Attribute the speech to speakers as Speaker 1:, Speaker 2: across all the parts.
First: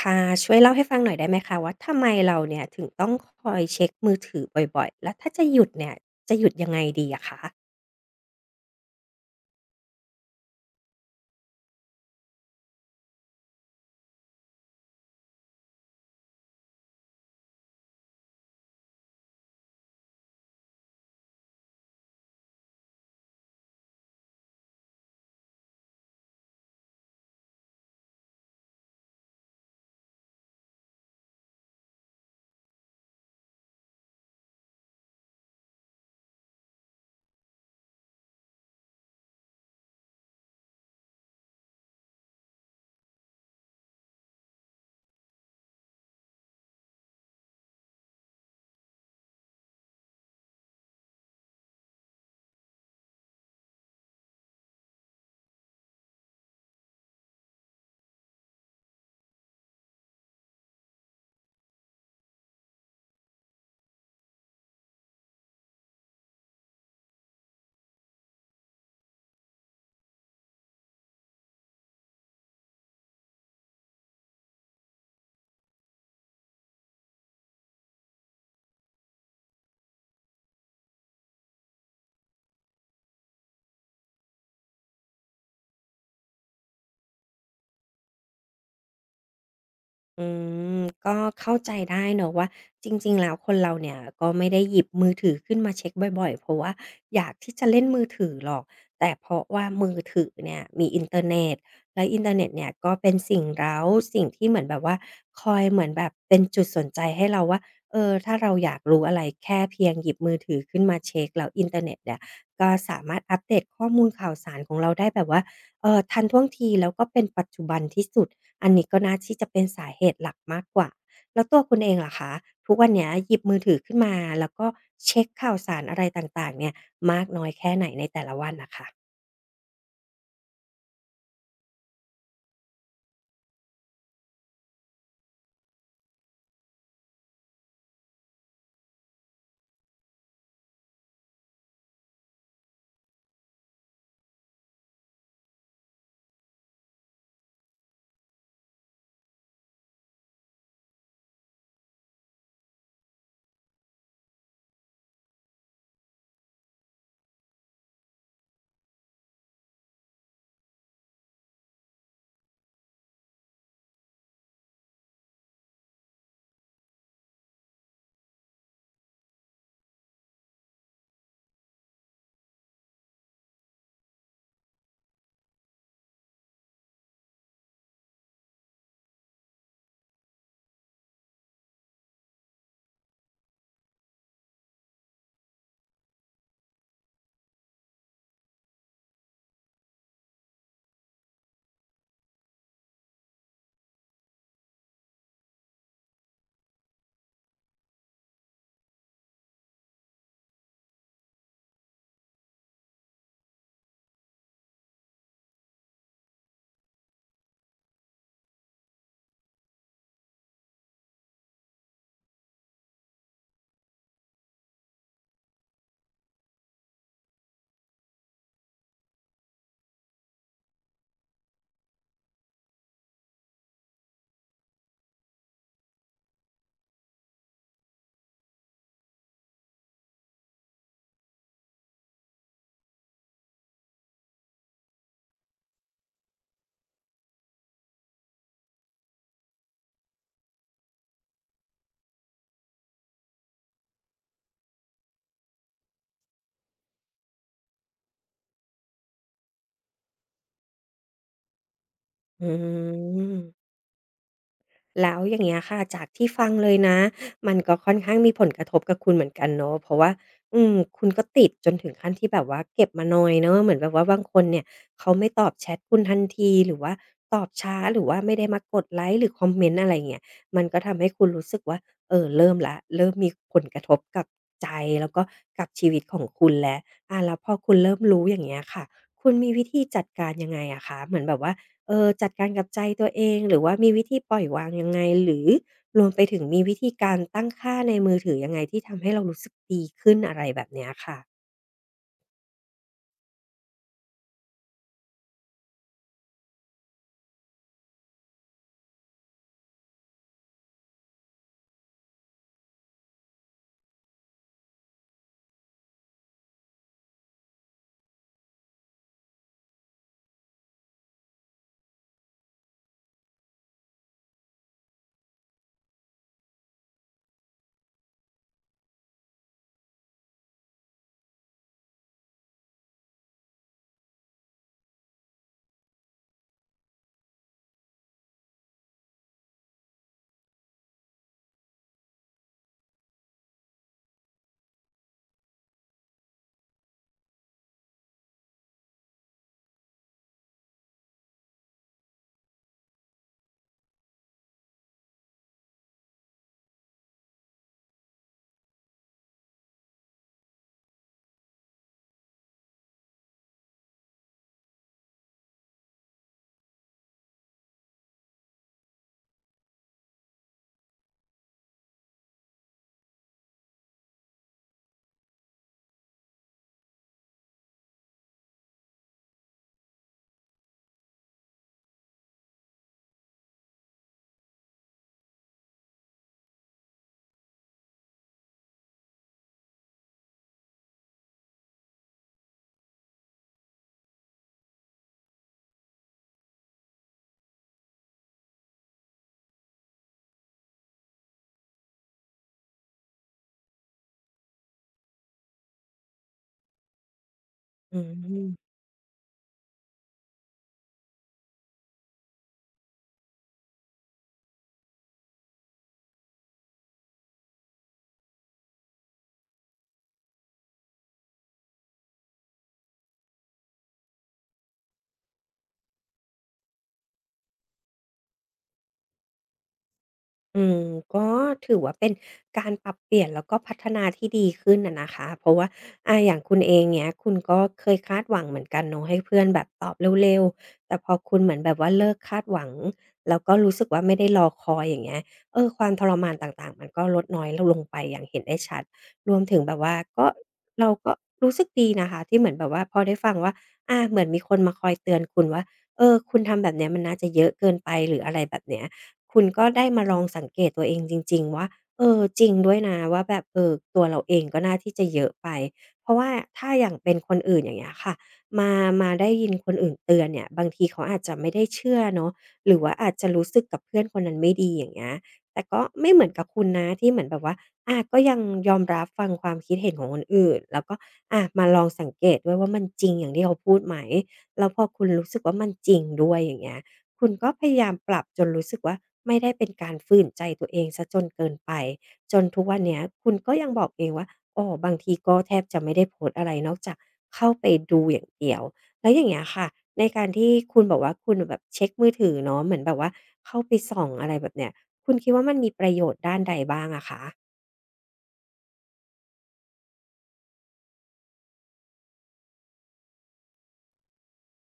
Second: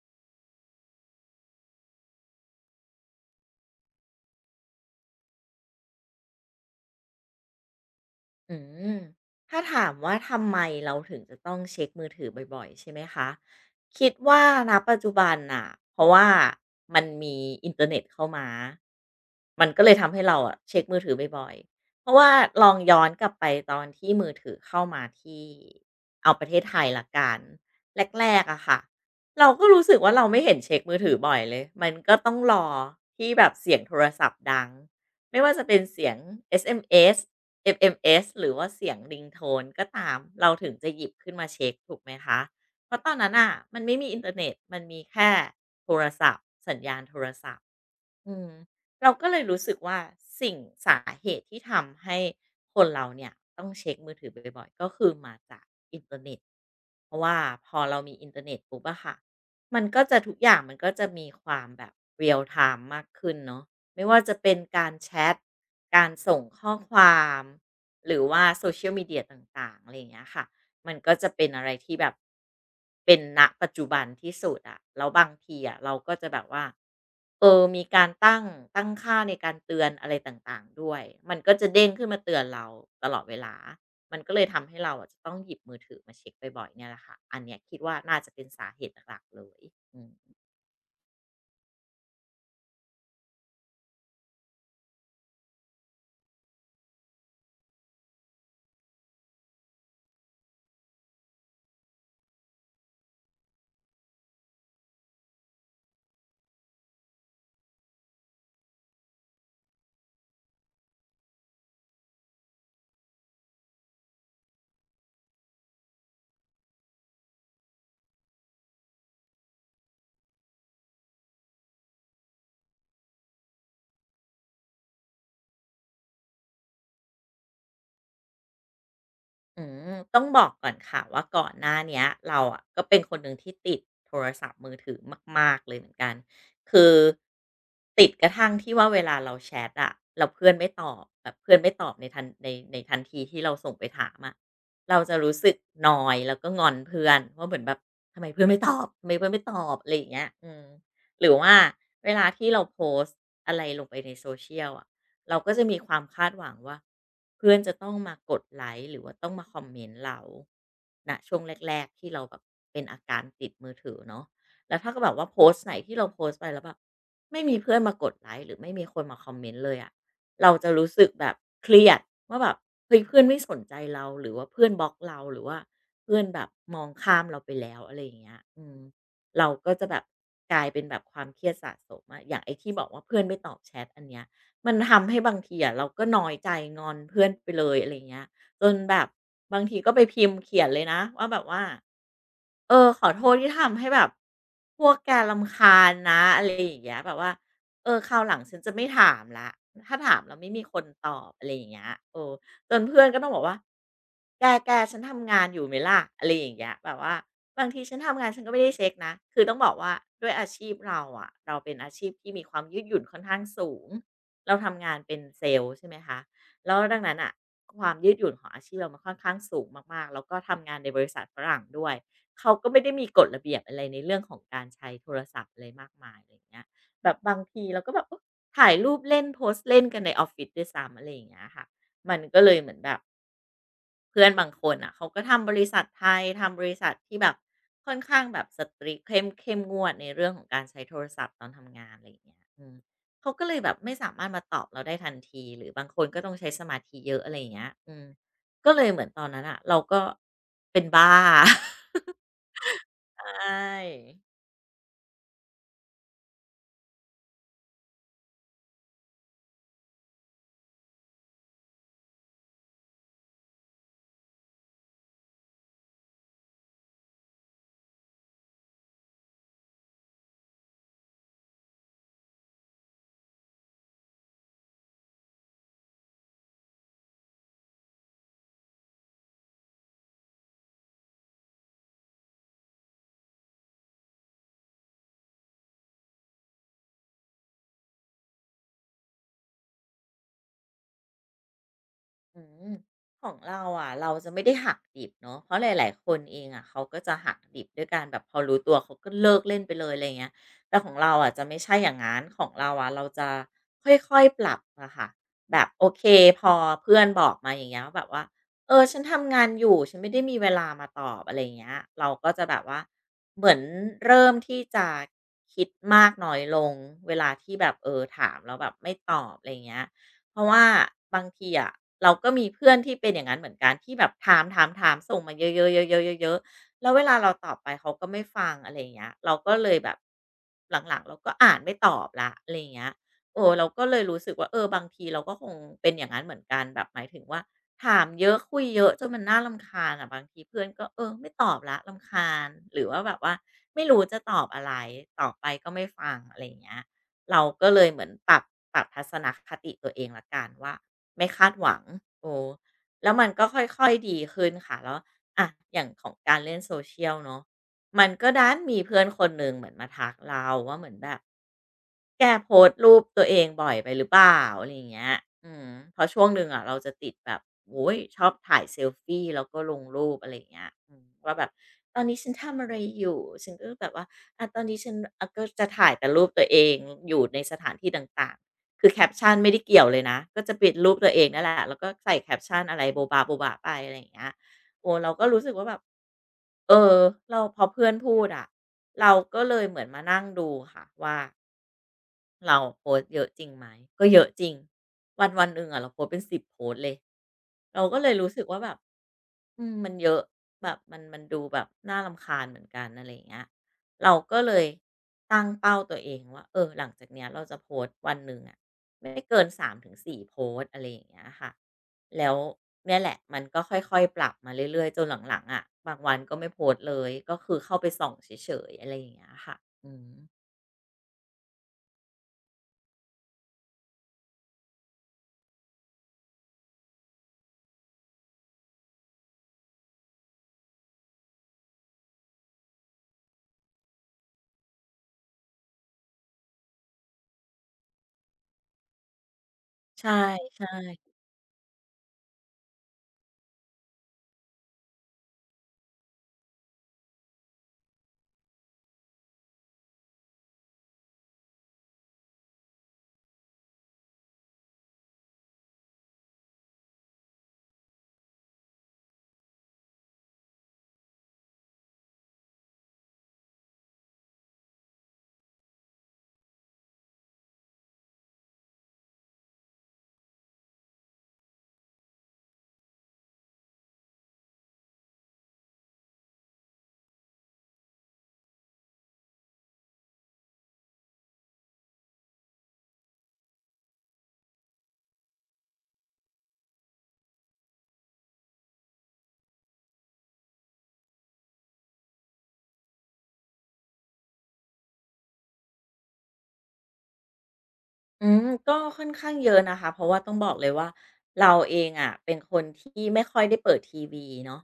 Speaker 1: ค่ะช่วยเล่าให้ฟังหน่อยได้ไหมคะว่าทำไมเราเนี่ยถึงต้องคอยเช็คมือถือบ่อยๆแล้วถ้าจะหยุดเนี่ยจะหยุดยังไงดีอะคะ
Speaker 2: อืมถ้าถามว่าทำไมเราถึงจะต้องเช็คมือถือบ่อยๆใช่ไหมคะคิดว่าณปัจจุบันน่ะเพราะว่ามันมีอินเทอร์เน็ตเข้ามามันก็เลยทำให้เราอะเช็คมือถือบ่อยๆเพราะว่าลองย้อนกลับไปตอนที่มือถือเข้ามาที่เอาประเทศไทยละกันแรกๆอะค่ะเราก็รู้สึกว่าเราไม่เห็นเช็คมือถือบ่อยเลยมันก็ต้องรอที่แบบเสียงโทรศัพท์ดังไม่ว่าจะเป็นเสียงเอสเอ็มเอส FMS หรือว่าเสียงริงโทนก็ตามเราถึงจะหยิบขึ้นมาเช็กถูกไหมคะ เพราะตอนนั้นน่ะ มันไม่มีอินเทอร์เน็ต มันมีแค่โทรศัพท์สัญญาณโทรศัพท์อืมเราก็เลยรู้สึกว่าสิ่งสาเหตุที่ทำให้คนเราเนี่ยต้องเช็กมือถือบ่อยๆ ก็คือมาจากอินเทอร์เน็ต เพราะว่าพอเรามีอินเทอร์เน็ตปุ๊บอะค่ะ มันก็จะทุกอย่างมันก็จะมีความแบบ real time มากขึ้นเนาะ ไม่ว่าจะเป็นการแชทการส่งข้อความ หรือว่าโซเชียลม Media ต่างๆอะไรอย่างเงี้ยค่ะมันก็จะเป็นอะไรที่แบบเป็นณปัจจุบันที่สุดอะแล้วบางทีอะเราก็จะแบบว่าเออมีการตั้งค่าในการเตือนอะไรต่างๆ ด้วย มันก็จะเด้งขึ้นมาเตือนเราตลอดเวลา มันก็เลยทำให้เราอะจะต้องหยิบมือถือมาเช็คบ่อยๆเนี่ยแหละค่ะอันเนี้ยคิดว่าน่าจะเป็นสาเหตุหลักๆเลยอืม
Speaker 1: อืมก็เข้าใจได้เนอะว่าจริงๆแล้วคนเราเนี่ยก็ไม่ได้หยิบมือถือขึ้นมาเช็กบ่อยๆเพราะว่าอยากที่จะเล่นมือถือหรอกแต่เพราะว่ามือถือเนี่ยมีอินเทอร์เน็ตแล้วอินเทอร์เน็ตเนี่ยก็เป็นสิ่งเร้าสิ่งที่เหมือนแบบว่าคอยเหมือนแบบเป็นจุดสนใจให้เราว่าเออถ้าเราอยากรู้อะไรแค่เพียงหยิบมือถือขึ้นมาเช็กแล้วอินเทอร์เน็ตเนี่ยก็สามารถอัปเดตข้อมูลข่าวสารของเราได้แบบว่าทันท่วงทีแล้วก็เป็นปัจจุบันที่สุด อันนี้ก็น่าที่จะเป็นสาเหตุหลักมากกว่าแล้วตัวคุณเองล่ะคะทุกวันเนี้ยหยิบมือถือขึ้นมาแล้วก็เช็กข่าวสารอะไรต่างๆเนี่ยมากน้อยแค่ไหนในแต่ละวันน่ะค่ะ
Speaker 2: อืต้องบอกก่อนค่ะว่าก่อนหน้าเนี้ยเราอะก็เป็นคนหนึ่งที่ติดโทรศัพท์มือถือมากๆเลยเหมือนกันคือติดกระทั่งที่ว่าเวลาเราแชทอะเราเพื่อนไม่ตอบแบบเพื่อนไม่ตอบในทันทีที่เราส่งไปถามอะเราจะรู้สึกนอยแล้วก็งอนเพื่อนว่าเหมือนแบบทำไมเพื่อนไม่ตอบทำไมเพื่อนไม่ตอบอะไรอย่างเงี้ยหรือว่าเวลาที่เราโพสต์อะไรลงไปใน social อะ เราก็จะมีความคาดหวังว่าเพื่อนจะต้องมากดไลค์หรือว่าต้องมาคอมเมนต์เราณช่วงแรกๆที่เราแบบเป็นอาการติดมือถือเนาะแล้วถ้าก็แบบว่าโพสต์ไหนที่เราโพสต์ไปแล้วแบบไม่มีเพื่อนมากดไลค์หรือไม่มีคนมาคอมเมนต์เลยอะเราจะรู้สึกแบบเครียดว่าแบบเฮ้ยเพื่อนไม่สนใจเราหรือว่าเพื่อนบล็อกเราหรือว่าเพื่อนแบบมองข้ามเราไปแล้วอะไรอย่างเงี้ยเราก็จะแบบกลายเป็นแบบความเครียดสะสมอะอย่างไอที่บอกว่าเพื่อนไม่ตอบแชทอันเนี้ย มันทำให้บางทีอะเราก็น้อยใจงอนเพื่อนไปเลยอะไรเงี้ยจนแบบบางทีก็ไปพิมพ์เขียนเลยนะว่าแบบว่า เออขอโทษที่ทำให้แบบพวกแกรำคาญนะอะไรอย่างเงี้ยแบบว่าเออคราวหลังฉันจะไม่ถามแล้วถ้าถามแล้วไม่มีคนตอบอะไรอย่างเงี้ยเออจนเพื่อนก็ต้องบอกว่าแกฉันทำงานอยู่ไหมล่ะอะไรอย่างเงี้ยแบบว่าบางทีฉันทำงานฉันก็ไม่ได้เช็คนะคือต้องบอกว่าด้วยอาชีพเราอะเราเป็นอาชีพที่มีความยืดหยุ่นค่อนข้างสูงเราทำงานเป็นเซลส์ใช่ไหมคะแล้วดังนั้นน่ะความยืดหยุ่นของอาชีพเรามันค่อนข้างสูงมากๆแล้วก็ทำงานในบริษัทฝรั่งด้วย เขาก็ไม่ได้มีกฎระเบียบอะไรในเรื่องของการใช้โทรศัพท์อะไรมากมายอะไรอย่างเงี้ยแบบบางทีเราก็แบบเออถ่ายรูปเล่นโพสต์เล่นกันในออฟฟิศด้วยซ้ำอะไรอย่างเงี้ยค่ะมันก็เลยเหมือนแบบเพื่อนบางคนอ่ะเขาก็ทำบริษัทไทยทำบริษัทที่แบบค่อนข้างแบบ s ตรีเข้มงวดในเรื่องของการใช้โทรศัพท์ตอนทำงานอะไรอย่างเงี้ยเขาก็เลยแบบไม่สามารถมาตอบเราได้ทันทีหรือบางคนก็ต้องใช้สมาธิเยอะอะไรอย่างเงี้ยอืมก็เลยเหมือนตอนนั้นอ่ะเราก็เป็นบ้า
Speaker 1: อื
Speaker 2: ใช่
Speaker 1: ม แล้วอย่างเงี้ยค่ะจากที่ฟังเลยนะมันก็ค่อนข้างมีผลกระทบกับคุณเหมือนกันเนาะเพราะว่าอืมคุณก็ติดจนถึงขั้นที่แบบว่าเก็บมานอยเนาะเหมือนแบบว่าบางคนเนี่ยเขาไม่ตอบแชทคุณทันทีหรือว่าตอบช้าหรือว่าไม่ได้มากดไลก์หรือคอมเมนต์อะไรอย่างเงี้ยมันก็ทำให้คุณรู้สึกว่าเออเริ่มแล้วเริ่มมีผลกระทบกับใจแล้วก็กับชีวิตของคุณแล้วอาแล้วพอคุณเริ่มรู้อย่างเงี้ยค่ะคุณมีวิธีจัดการยังไงอะคะเหมือนแบบว่า เออจัดการกับใจตัวเองหรือว่ามีวิธีปล่อยวางยังไงหรือรวมไปถึงมีวิธีการตั้งค่าในมือถือยังไงที่ทำให้เรารู้สึกดีขึ้นอะไรแบบเนี้ยค่ะ
Speaker 2: อืมของเราอ่ะเราจะไม่ได้หักดิบเนาะเพราะหลายๆคนเองอะเขาก็จะหักดิบด้วยการแบบพอรู้ตัวเขาก็เลิกเล่นไปเลยอะไรเงี้ยแต่ของเราอ่ะจะไม่ใช่อย่างนั้นของเราอ่ะเราจะค่อยๆปรับอะค่ะแบบโอเคพอเพื่อนบอกมาอย่างเงี้ยว่าแบบว่าเออฉันทำงานอยู่ฉันไม่ได้มีเวลามาตอบอะไรเงี้ยเราก็จะแบบว่าเหมือนเริ่มที่จะคิดมากน้อยลงเวลาที่แบบเออถามแล้วแบบไม่ตอบอะไรเงี้ย เพราะว่าบางทีอะเราก็มีเพื่อนที่เป็นอย่างนั้นเหมือนกันที่แบบถามๆๆส่งมาเยอะๆๆๆเยอะๆแล้วเวลาเราตอบไปเขาก็ไม่ฟังอะไรอย่างเงี้ยเราก็เลยแบบหลังๆเราก็อ่านไม่ตอบละอะไรอย่างเงี้ยโอ้เราก็เลยรู้สึกว่าเออบางทีเราก็คงเป็นอย่างนั้นเหมือนกันแบบหมายถึงว่าถามเยอะคุยเยอะจนมันน่าลำคาญอะบางทีเพื่อนก็เออไม่ตอบละวำคาญหรือว่าแบบว่าไม่รู้จะตอบอะไรตอบไปก็ไม่ฟังอะไรอย่างเงี้ย เราก็เลยเหมือนปรับทัศนคติตัวเองละกันว่าไม่คาดหวังโอ้แล้วมันก็ค่อยๆดีขึ้นค่ะแล้วอ่ะอย่างของการเล่นโซเชียลเนาะมันก็ดันมีเพื่อนคนหนึ่งเหมือนมาทักเราว่าเหมือนแบบ แกโพสต์รูปตัวเองบ่อยไปหรือเปล่าอะไรอย่างเงี้ยอืมเพราะช่วงหนึ่งอะเราจะติดแบบโอ้ยชอบถ่ายเซลฟีแล้วก็ลงรูปอะไรอย่างเงี้ยอืมว่าแบบตอนนี้ฉันทำอะไรอยู่ฉันก็แบบว่าตอนนี้ฉันก็จะถ่ายแต่รูปตัวเองอยู่ในสถานที่ต่างๆคือแคปชันไม่ได้เกี่ยวเลยนะก็จะเป็นรูปตัวเองนั่นแหละ แล้วก็ใส่แคปชันอะไรโบ๊ะบ๊ะโบ๊ะบ๊ะไปอะไรอย่างเงี้ยโอ้เราก็รู้สึกว่าแบบเออเราพอเพื่อนพูดอะเราก็เลยเหมือนมานั่งดูค่ะว่า เราโพสต์เยอะจริงไหมก็เยอะจริงวันวันหนึ่งอะเราโพสต์เป็น10 โพสต์เลยเรา
Speaker 1: อื
Speaker 2: ก็เลยรู้สึกว่า
Speaker 1: ม
Speaker 2: แบบอืมมันเยอะแบบมันดูแบบน่ารำคาญเหมือนกันอะไรอย่างเงี้ยเราก็เลยตั้งเป้าตัวเองว่าเออหลังจากเนี้ยเราจะโพสต์วันหนึ่งอะไม่เกิน3-4 โพสต์อะไรอย่างเงี้ยค่ะแล้วเนี่ยแหละมันก็ค่อยๆปรับมาเรื่อยๆจนหลังๆอะบางวันก็ไม่โพสต์เลยก็คือเข้าไปส่องเฉยๆอะไรอย่างเงี้ยค่ะอืม
Speaker 1: อืมก็ถือว่าเป็นการปรับเปลี่ยนแล้วก็พัฒนาที่ดีขึ้นน่ะนะคะเพราะว่าอาอย่างคุณเองเนี้ยคุณก็เคยคาดหวังเหมือนกันเนาะให้เพื่อนแบบตอบเร็วๆแต่พอคุณเหมือนแบบว่าเลิกคาดหวังแล้วก็รู้สึกว่าไม่ได้รอคอยอย่างเงี้ยเออความทรมานต่างๆมันก็ลดน้อยลงไปอย่างเห็นได้ชัดรวมถึงแบบว่า
Speaker 2: ใช่
Speaker 1: ก็
Speaker 2: ใช่
Speaker 1: เราก็รู้สึกดีนะคะที่เหมือนแบบว่าพอได้ฟังว่าอาเหมือนมีคนมาคอยเตือนคุณว่าเออคุณทำแบบเนี้ยมันน่าจะเยอะเกินไปหรืออะไรแบบเนี้ย คุณก็ได้มาลองสังเกตตัวเองจริงๆว่าเออจริงด้วยนะว่าแบบเออตัวเราเองก็น่าที่จะเยอะไปเพราะว่าถ้าอย่างเป็นคนอื่นอย่างเงี้ยค่ะมามาได้ยินคนอื่นเตือนเนี่ยบางทีเขาอาจจะไม่ได้เชื่อเนาะหรือว่าอาจจะรู้สึกกับเพื่อนคนนั้นไม่ดีอย่างเงี้ยแต่ก็ไม่เหมือนกับคุณนะที่เหมือนแบบว่าอาก็ยังยอมรับฟังความคิดเห็นของคนอื่นแล้วก็อามาลองสังเกตด้วยว่ามันจริงอย่างที่เขาพูดไหมแล้วพอคุณรู้สึกว่ามันจริงด้วยอย่างเงี้ย คุณก็พยายามปรับจนรู้สึกว่าไม่ได้เป็นการฝืนใจตัวเองซะจนเกินไปจนทุกวันเนี้ยคุณก็ยังบอกเองว่าอ๋อบางทีก็แทบจะไม่ได้โพสต์อะไรนอกจากเข้าไปดูอย่างเดียวแล้วอย่างเงี้ยค่ะในการที่คุณบอกว่าคุณแบบเช็กมือถือเนาะเหมือนแบบว่าเข้าไปส่องอะไรแบบเนี้ยคุณคิดว่ามันมีประโยชน์ด้านใดบ้างอะคะ
Speaker 2: อืมก็ค่อนข้างเยอะนะคะเพราะว่าต้องบอกเลยว่าเราเองอ่ะเป็นคนที่ไม่ค่อยได้เปิดทีวีเนาะ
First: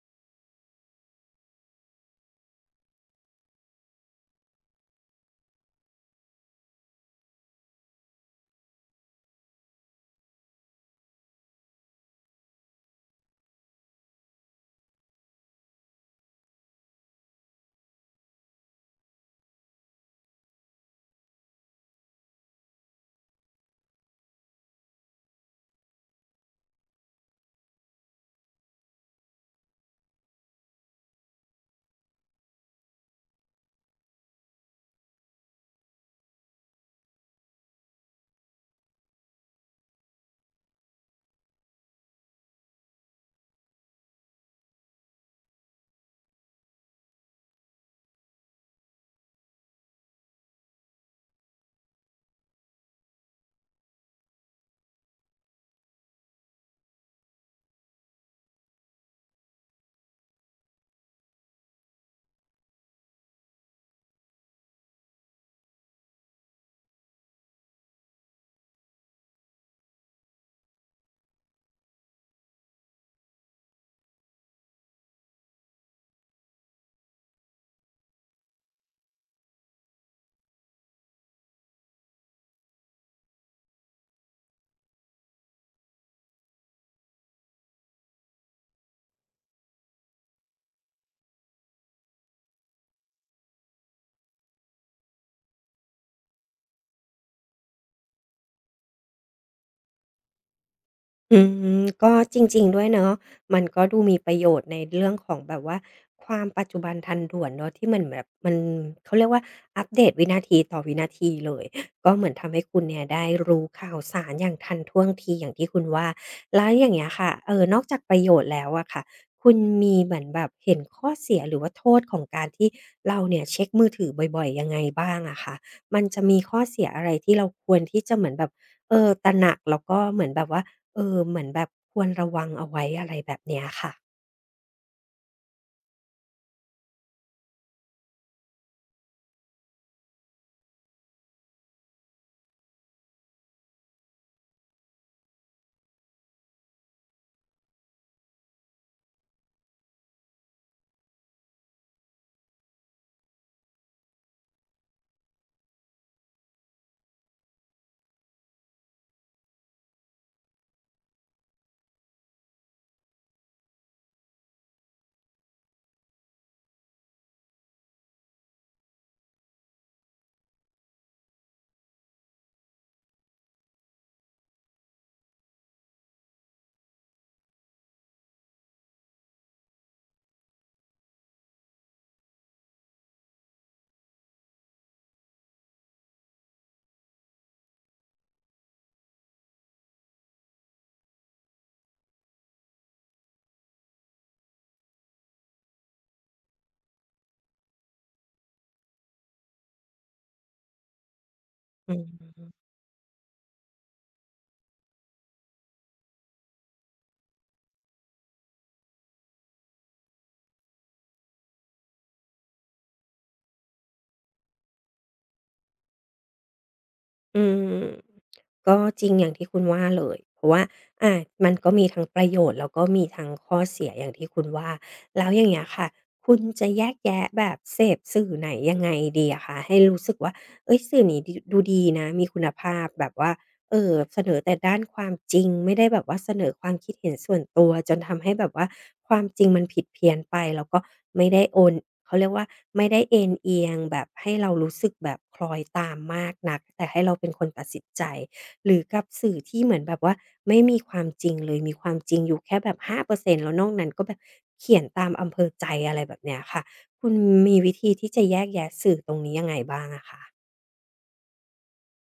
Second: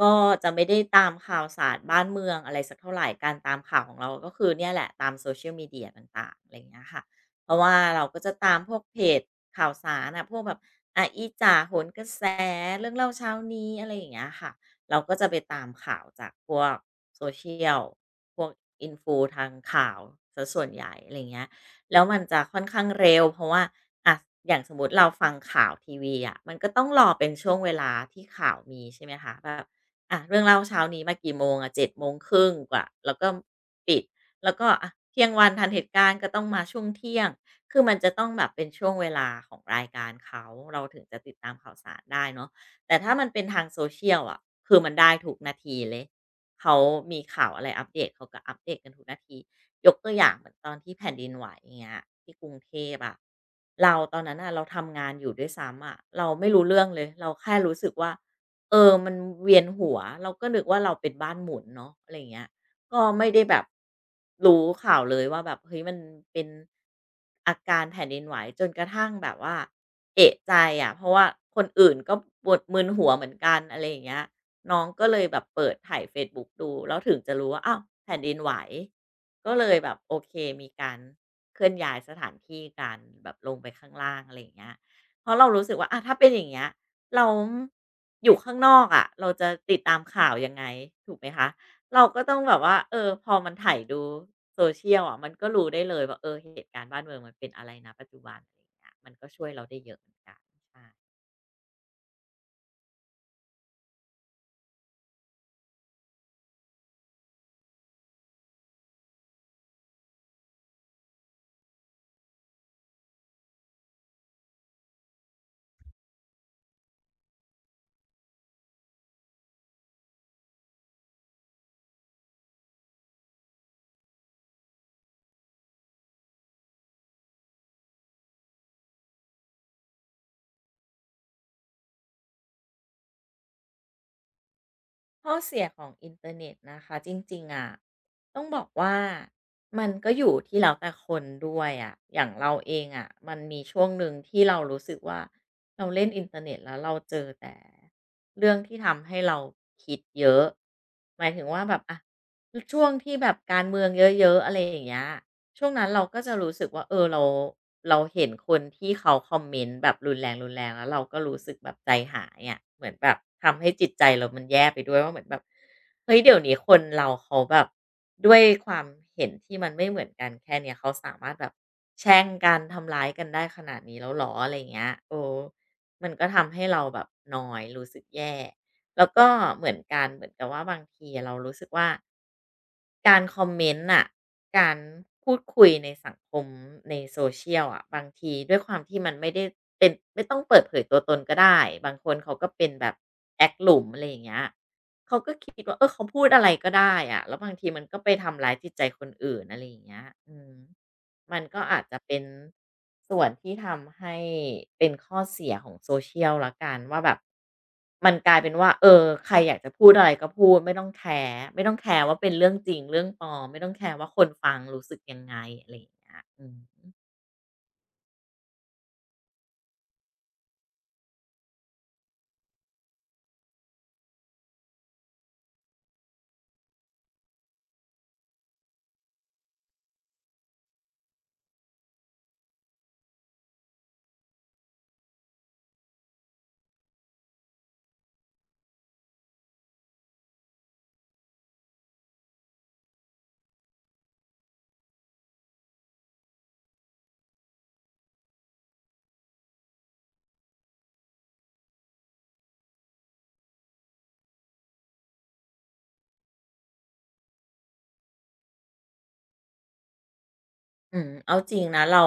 Speaker 2: ก็จะไม่ได้ตามข่าวสารบ้านเมืองอะไรสักเท่าไหรการตามข่าวของเราก็คือเนี่ยแหละตามโซเชียลมีเดียต่างๆอะไรอย่างเงี้ยค่ะเพราะว่าเราก็จะตามพวกเพจข่าวสารอะพวกแบบอีจ่าโหนกระแสเรื่องเล่าเช้านี้อะไรอย่างเงี้ยค่ะเราก็จะไปตามข่าวจากพวกโซเชียลพวก INF ฟูทางข่าวซะส่วนใหญ่อะไรอย่างเงี้ย แล้วมันจะค่อนข้างเร็วเพราะว่าอ่ะอย่างสมมุติเราฟังข่าวทีวีอ่ะมันก็ต้องรอเป็นช่วงเวลาที่ข่าวมีใช่ไหมคะแบบอ่ะเรื่องเล่าเช้านี้มากี่โมงอะ7:30กว่าแล้วก็ปิดแล้วก็อะเที่ยงวันทันเหตุการณ์ก็ต้องมาช่วงเที่ยงคือมันจะต้องแบบเป็นช่วงเวลาของรายการเขาเราถึงจะติดตามข่าวสารได้เนาะแต่ถ้ามันเป็นทางโซเชียลอะคือมันได้ทุกนาทีเลยเขามีข่าวอะไรอัปเดตเขาก็อัปเดตกันทุกนาที ยกตัวอย่างเหมือนตอนที่แผ่นดินไหวอย่างเงี้ยที่กรุงเทพอะเราตอนนั้นอะเราทำงานอยู่ด้วยซ้ำอะเราไม่รู้เรื่องเลยเราแค่รู้สึกว่าเออมันเวียนหัวเราก็นึกว่าเราเป็นบ้านหมุนเนาะอะไรอย่างเงี้ยก็ไม่ได้แบบรู้ข่าวเลยว่าแบบเฮ้ยมันเป็นอาการแผ่นดินไหวจนกระทั่งแบบว่าเอะใจอะเพราะว่าคนอื่นก็ปวดมึนหัวเหมือนกันอะไรอย่างเงี้ย น้องก็เลยแบบเปิดถ่ายเฟซบุ๊กดูแล้วถึงจะรู้ว่าอ้าวแผ่นดินไหวก็เลยแบบโอเคมีการเคลื่อนย้ายสถานที่กันแบบลงไปข้างล่างอะไรอย่างเงี้ยเพราะเรารู้สึกว่าอะถ้าเป็นอย่างเงี้ยเราอยู่ข้างนอกอะเราจะติดตามข่าวยังไงถูกไหมคะเราก็ต้องแบบว่าเออพอมันไถดู social อะมันก็รู้ได้เลยว่าเออเหตุการณ์บ้านเมืองมันเป็นอะไรณปัจจุบันอะไรอย่างเงี้ยมันก็ช่วยเราได้เยอะเหมือนกันใช่
Speaker 1: อืมก็จริงๆด้วยเนาะมันก็ดูมีประโยชน์ในเรื่องของแบบว่าความปัจจุบันทันด่วนเนาะที่มันแบบมันเขาเรียกว่าอัปเดตวินาทีต่อวินาทีเลยก็เหมือนทำให้คุณเนี่ยได้รู้ข่าวสารอย่างทันท่วงทีอย่างที่คุณว่าแล้วอย่างเงี้ยค่ะนอกจากประโยชน์แล้วอะค่ะคุณมีเหมือนแบบเห็นข้อเสียหรือว่าโทษของการที่เราเนี่ยเช็กมือถือบ่อยๆยังไงบ้างอะคะมันจะมีข้อเสียอะไรที่เราควรที่จะเหมือนแบบเออตระหนักแล้วก็เหมือนแบบว่า เหมือนแบบควรระวังเอาไว้อะไรแบบเนี้ยค่ะ
Speaker 2: ข้อเสียของอินเทอร์เน็ตนะคะจริงๆอ่ะต้องบอกว่ามันก็อยู่ที่เราแต่คนด้วยอะอย่างเราเองอะมันมีช่วงหนึ่งที่เรารู้สึกว่าเราเล่นอินเทอร์เน็ตแล้วเราเจอแต่เรื่องที่ทำให้เราคิดเยอะหมายถึงว่าแบบอ่ะช่วงที่แบบการเมืองเยอะๆอะไรอย่างเงี้ย ช่วงนั้นเราก็จะรู้สึกว่าเออเราเห็นคนที่เขาคอมเมนต์แบบรุนแรงๆแล้วเราก็รู้สึกแบบใจหายอะเหมือนแบบทำให้จิตใจเรามันแย่ไปด้วยว่าเหมือนแบบเฮ้ยเดี๋ยวนี้คนเราเขาแบบด้วยความเห็นที่มันไม่เหมือนกันแค่เนี้ยเขาสามารถแบบแช่งกันทำร้ายกันได้ขนาดนี้แล้วเหรออะไรอย่างเงี้ยเออมันก็ทำให้เราแบบนอยรู้สึกแย่แล้วก็เหมือนกันเหมือนกับว่าบางทีอะเรารู้สึกว่า การคอมเมนต์น่ะ การพูดคุยในสังคมใน social อะบางทีด้วยความที่มันไม่ได้เป็นไม่ต้องเปิดเผยตัวตนก็ได้บางคนเขาก็เป็นแบบแอ๊กหลุมอะไรอย่างเงี้ยเขาก็คิดว่าเออเขาพูดอะไรก็ได้อะแล้วบางทีมันก็ไปทำร้ายจิตใจคนอื่นอะไรอย่างเงี้ยอืม มันก็อาจ
Speaker 1: อื
Speaker 2: จะเป็น
Speaker 1: ม
Speaker 2: ส่วนที่ทำให้เป็นข้อเสียของ Social แล้วกันว่าแบบมันกลายเป็นว่าเออใครอยากจะพูดอะไรก็พูดไม่ต้องแคร์ว่าเป็นเรื่องจริงเรื่องปลอมไม่ต้องแคร์ว่าคนฟังรู้สึกยังไงอะไรอย่างเงี้ยอืม
Speaker 1: อืมก็จริงอย่างที่คุณว่าเลยเพราะว่าอามันก็มีทั้งประโยชน์แล้วก็มีทั้งข้อเสียอย่างที่คุณว่าแล้วอย่างเงี้ยค่ะคุณจะแยกแยะแบบเสพสื่อไหนยังไงดีอะคะให้รู้สึกว่าเฮ้ยสื่อนี้ดีดูดีนะมีคุณภาพแบบว่า เสนอแต่ด้านความจริงไม่ได้แบบว่าเสนอความคิดเห็นส่วนตัวจนทำให้แบบว่าความจริงมันผิดเพี้ยนไปแล้วก็ไม่ได้โอนเขาเรียกว่าไม่ได้เอนเอียงแบบให้เรารู้สึกแบบคล้อยตามมากนักแต่ให้เราเป็นคนตัดสินใจหรือกับสื่อที่เหมือนแบบว่าไม่มีความจริงเลยมีความจริงอยู่แค่แบบ5%แล้วนอกนั้นก็แบบเขียนตามอำเภอใจอะไรแบบเนี้ยค่ะคุณมีวิธีที่จะแยกแยะสื่อตรงนี้ยังไงบ้างอะคะ
Speaker 2: อืมเอาจริงนะเรา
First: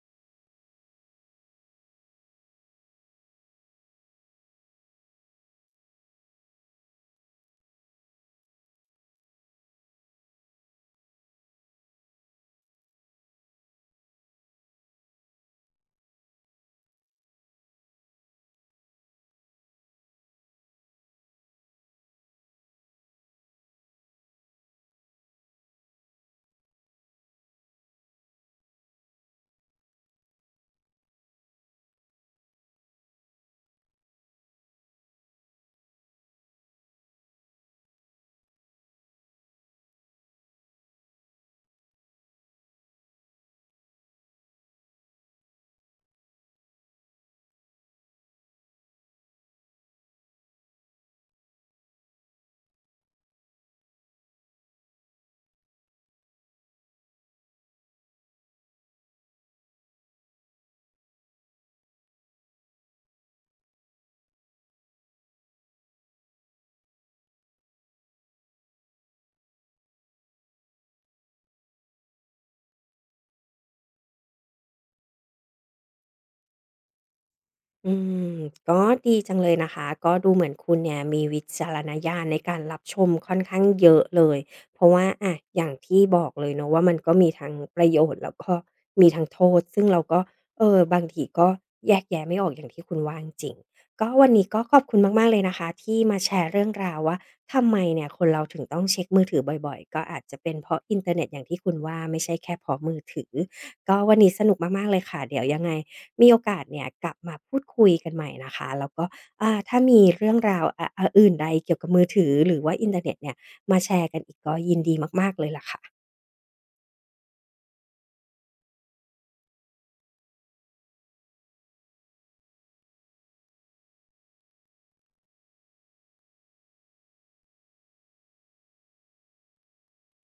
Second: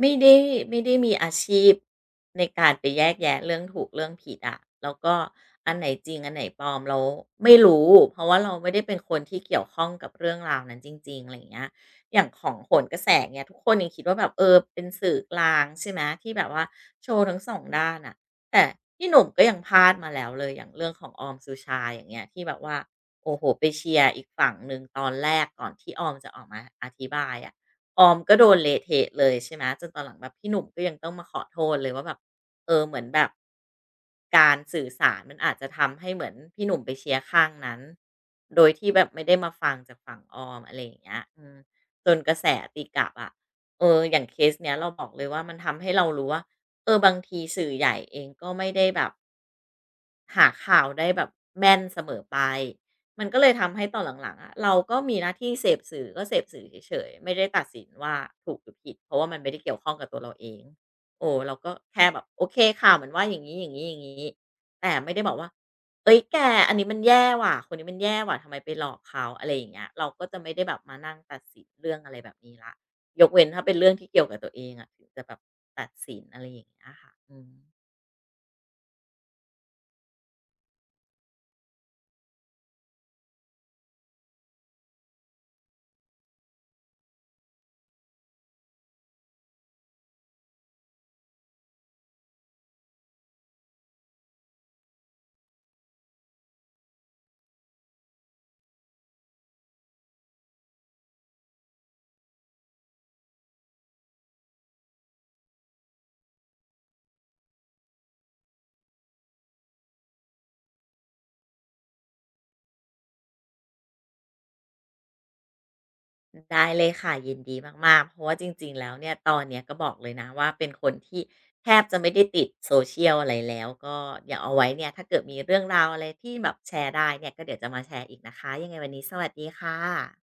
Speaker 2: ไม่ได้ไม่ได้มีอาชีพในการไปแยกแยะเรื่องถูกเรื่องผิดอะแล้วก็อันไหนจริงอันไหนปลอมเราไม่รู้เพราะว่าเราไม่ได้เป็นคนที่เกี่ยวข้องกับเรื่องราวนั้นจริงๆอะไรอย่างเงี้ยอย่างของโหนกระแสเงี่ยทุกคนยังคิดว่าแบบเออเป็นสื่อกลางใช่ไหมที่แบบว่าโชว์ทั้งสองด้านอ่ะแต่พี่หนุ่มก็ยังพลาดมาแล้วเลยอย่างเรื่องของออมสุชาอย่างเงี้ยที่แบบว่าโอ้โหไปเชียร์อีกฝั่งหนึ่งตอนแรกก่อนที่ออมจะออกมาอธิบายอะ ออมก็โดนเละเทะเลยใช่ไหมจนตอนหลังแบบพี่หนุ่มก็ยังต้องมาขอโทษเลยว่าแบบเออเหมือนแบบการสื่อสารมันอาจจะทำให้เหมือนพี่หนุ่มไปเชียร์ข้างนั้นโดยที่แบบไม่ได้มาฟังจากฝั่งออมอะไรอย่างเงี้ยอืมจนกระแสตีกลับอ่ะเอออย่างเคสเนี้ยเราบอกเลยว่ามันทำให้เรารู้ว่าเออบางทีสื่อใหญ่เองก็ไม่ได้แบบ หาข่าวได้แบบแม่นเสมอไป มันก็เลยทำให้ตอนหลังๆอะเราก็มีหน้าที่เสพสื่อก็เสพสื่อเฉยๆไม่ได้ตัดสินว่าถูกหรือผิดเพราะว่ามันไม่ได้เกี่ยวข้องกับตัวเราเองโอ้เราก็แค่แบบโอเคข่าวมันว่าอย่างนี้อย่างนี้ๆๆแต่ไม่ได้บอกว่าเอ้ยแกอันนี้มันแย่ว่ะคนนี้มันแย่ว่ะทำไมไปหลอกเขาอะไรอย่างเงี้ยเราก็จะไม่ได้แบบมานั่งตัดสินเรื่องอะไรแบบนี้ละยกเว้นถ้าเป็นเรื่องที่เกี่ยวกับตัวเองอะถึงจะแบบตัดสินอะไรอย่างเงี้ยค่ะอืม
Speaker 1: อืมก็ดีจังเลยนะคะก็ดูเหมือนคุณเนี่ยมีวิจารณญาณในการรับชมค่อนข้างเยอะเลยเพราะว่าอะอย่างที่บอกเลยเนาะว่ามันก็มีทั้งประโยชน์แล้วก็มีทั้งโทษซึ่งเราก็บางทีก็แยกแยะไม่ออกอย่างที่คุณว่าจริงๆก็วันนี้ก็ขอบคุณมากๆเลยนะคะที่มาแชร์เรื่องราวว่าทำไมเนี่ยคนเราถึงต้องเช็กมือถือบ่อยๆก็อาจจะเป็นเพราะอินเทอร์เน็ตอย่างที่คุณว่าไม่ใช่แค่เพราะมือถือก็วันนี้สนุกมากๆเลยค่ะเดี๋ยวยังไง มีโอกาสเนี่ยกลับมาพูดคุยกันใหม่นะคะแล้วก็ถ้ามีเรื่องราวอ่ะอะอื่นใดเกี่ยวกับมือถือหรือว่าอินเทอร์เน็ตเนี่ยมาแชร์กันอีกก็ยินดีมากๆเลยล่ะค่ะ
Speaker 2: ได้เลยค่ะยินดีมากๆเพราะว่าจริงๆแล้วเนี่ยตอนเนี้ยก็บอกเลยนะว่าเป็นคนที่แทบจะไม่ได้ติด social อะไรแล้วก็เดี๋ยวเอาไว้เนี่ยถ้าเกิดมีเรื่องราวอะไรที่แบบแชร์ได้เนี่ยก็เดี๋ยวจะมาแชร์อีกนะคะยังไงวันนี้สวัสดีค่ะ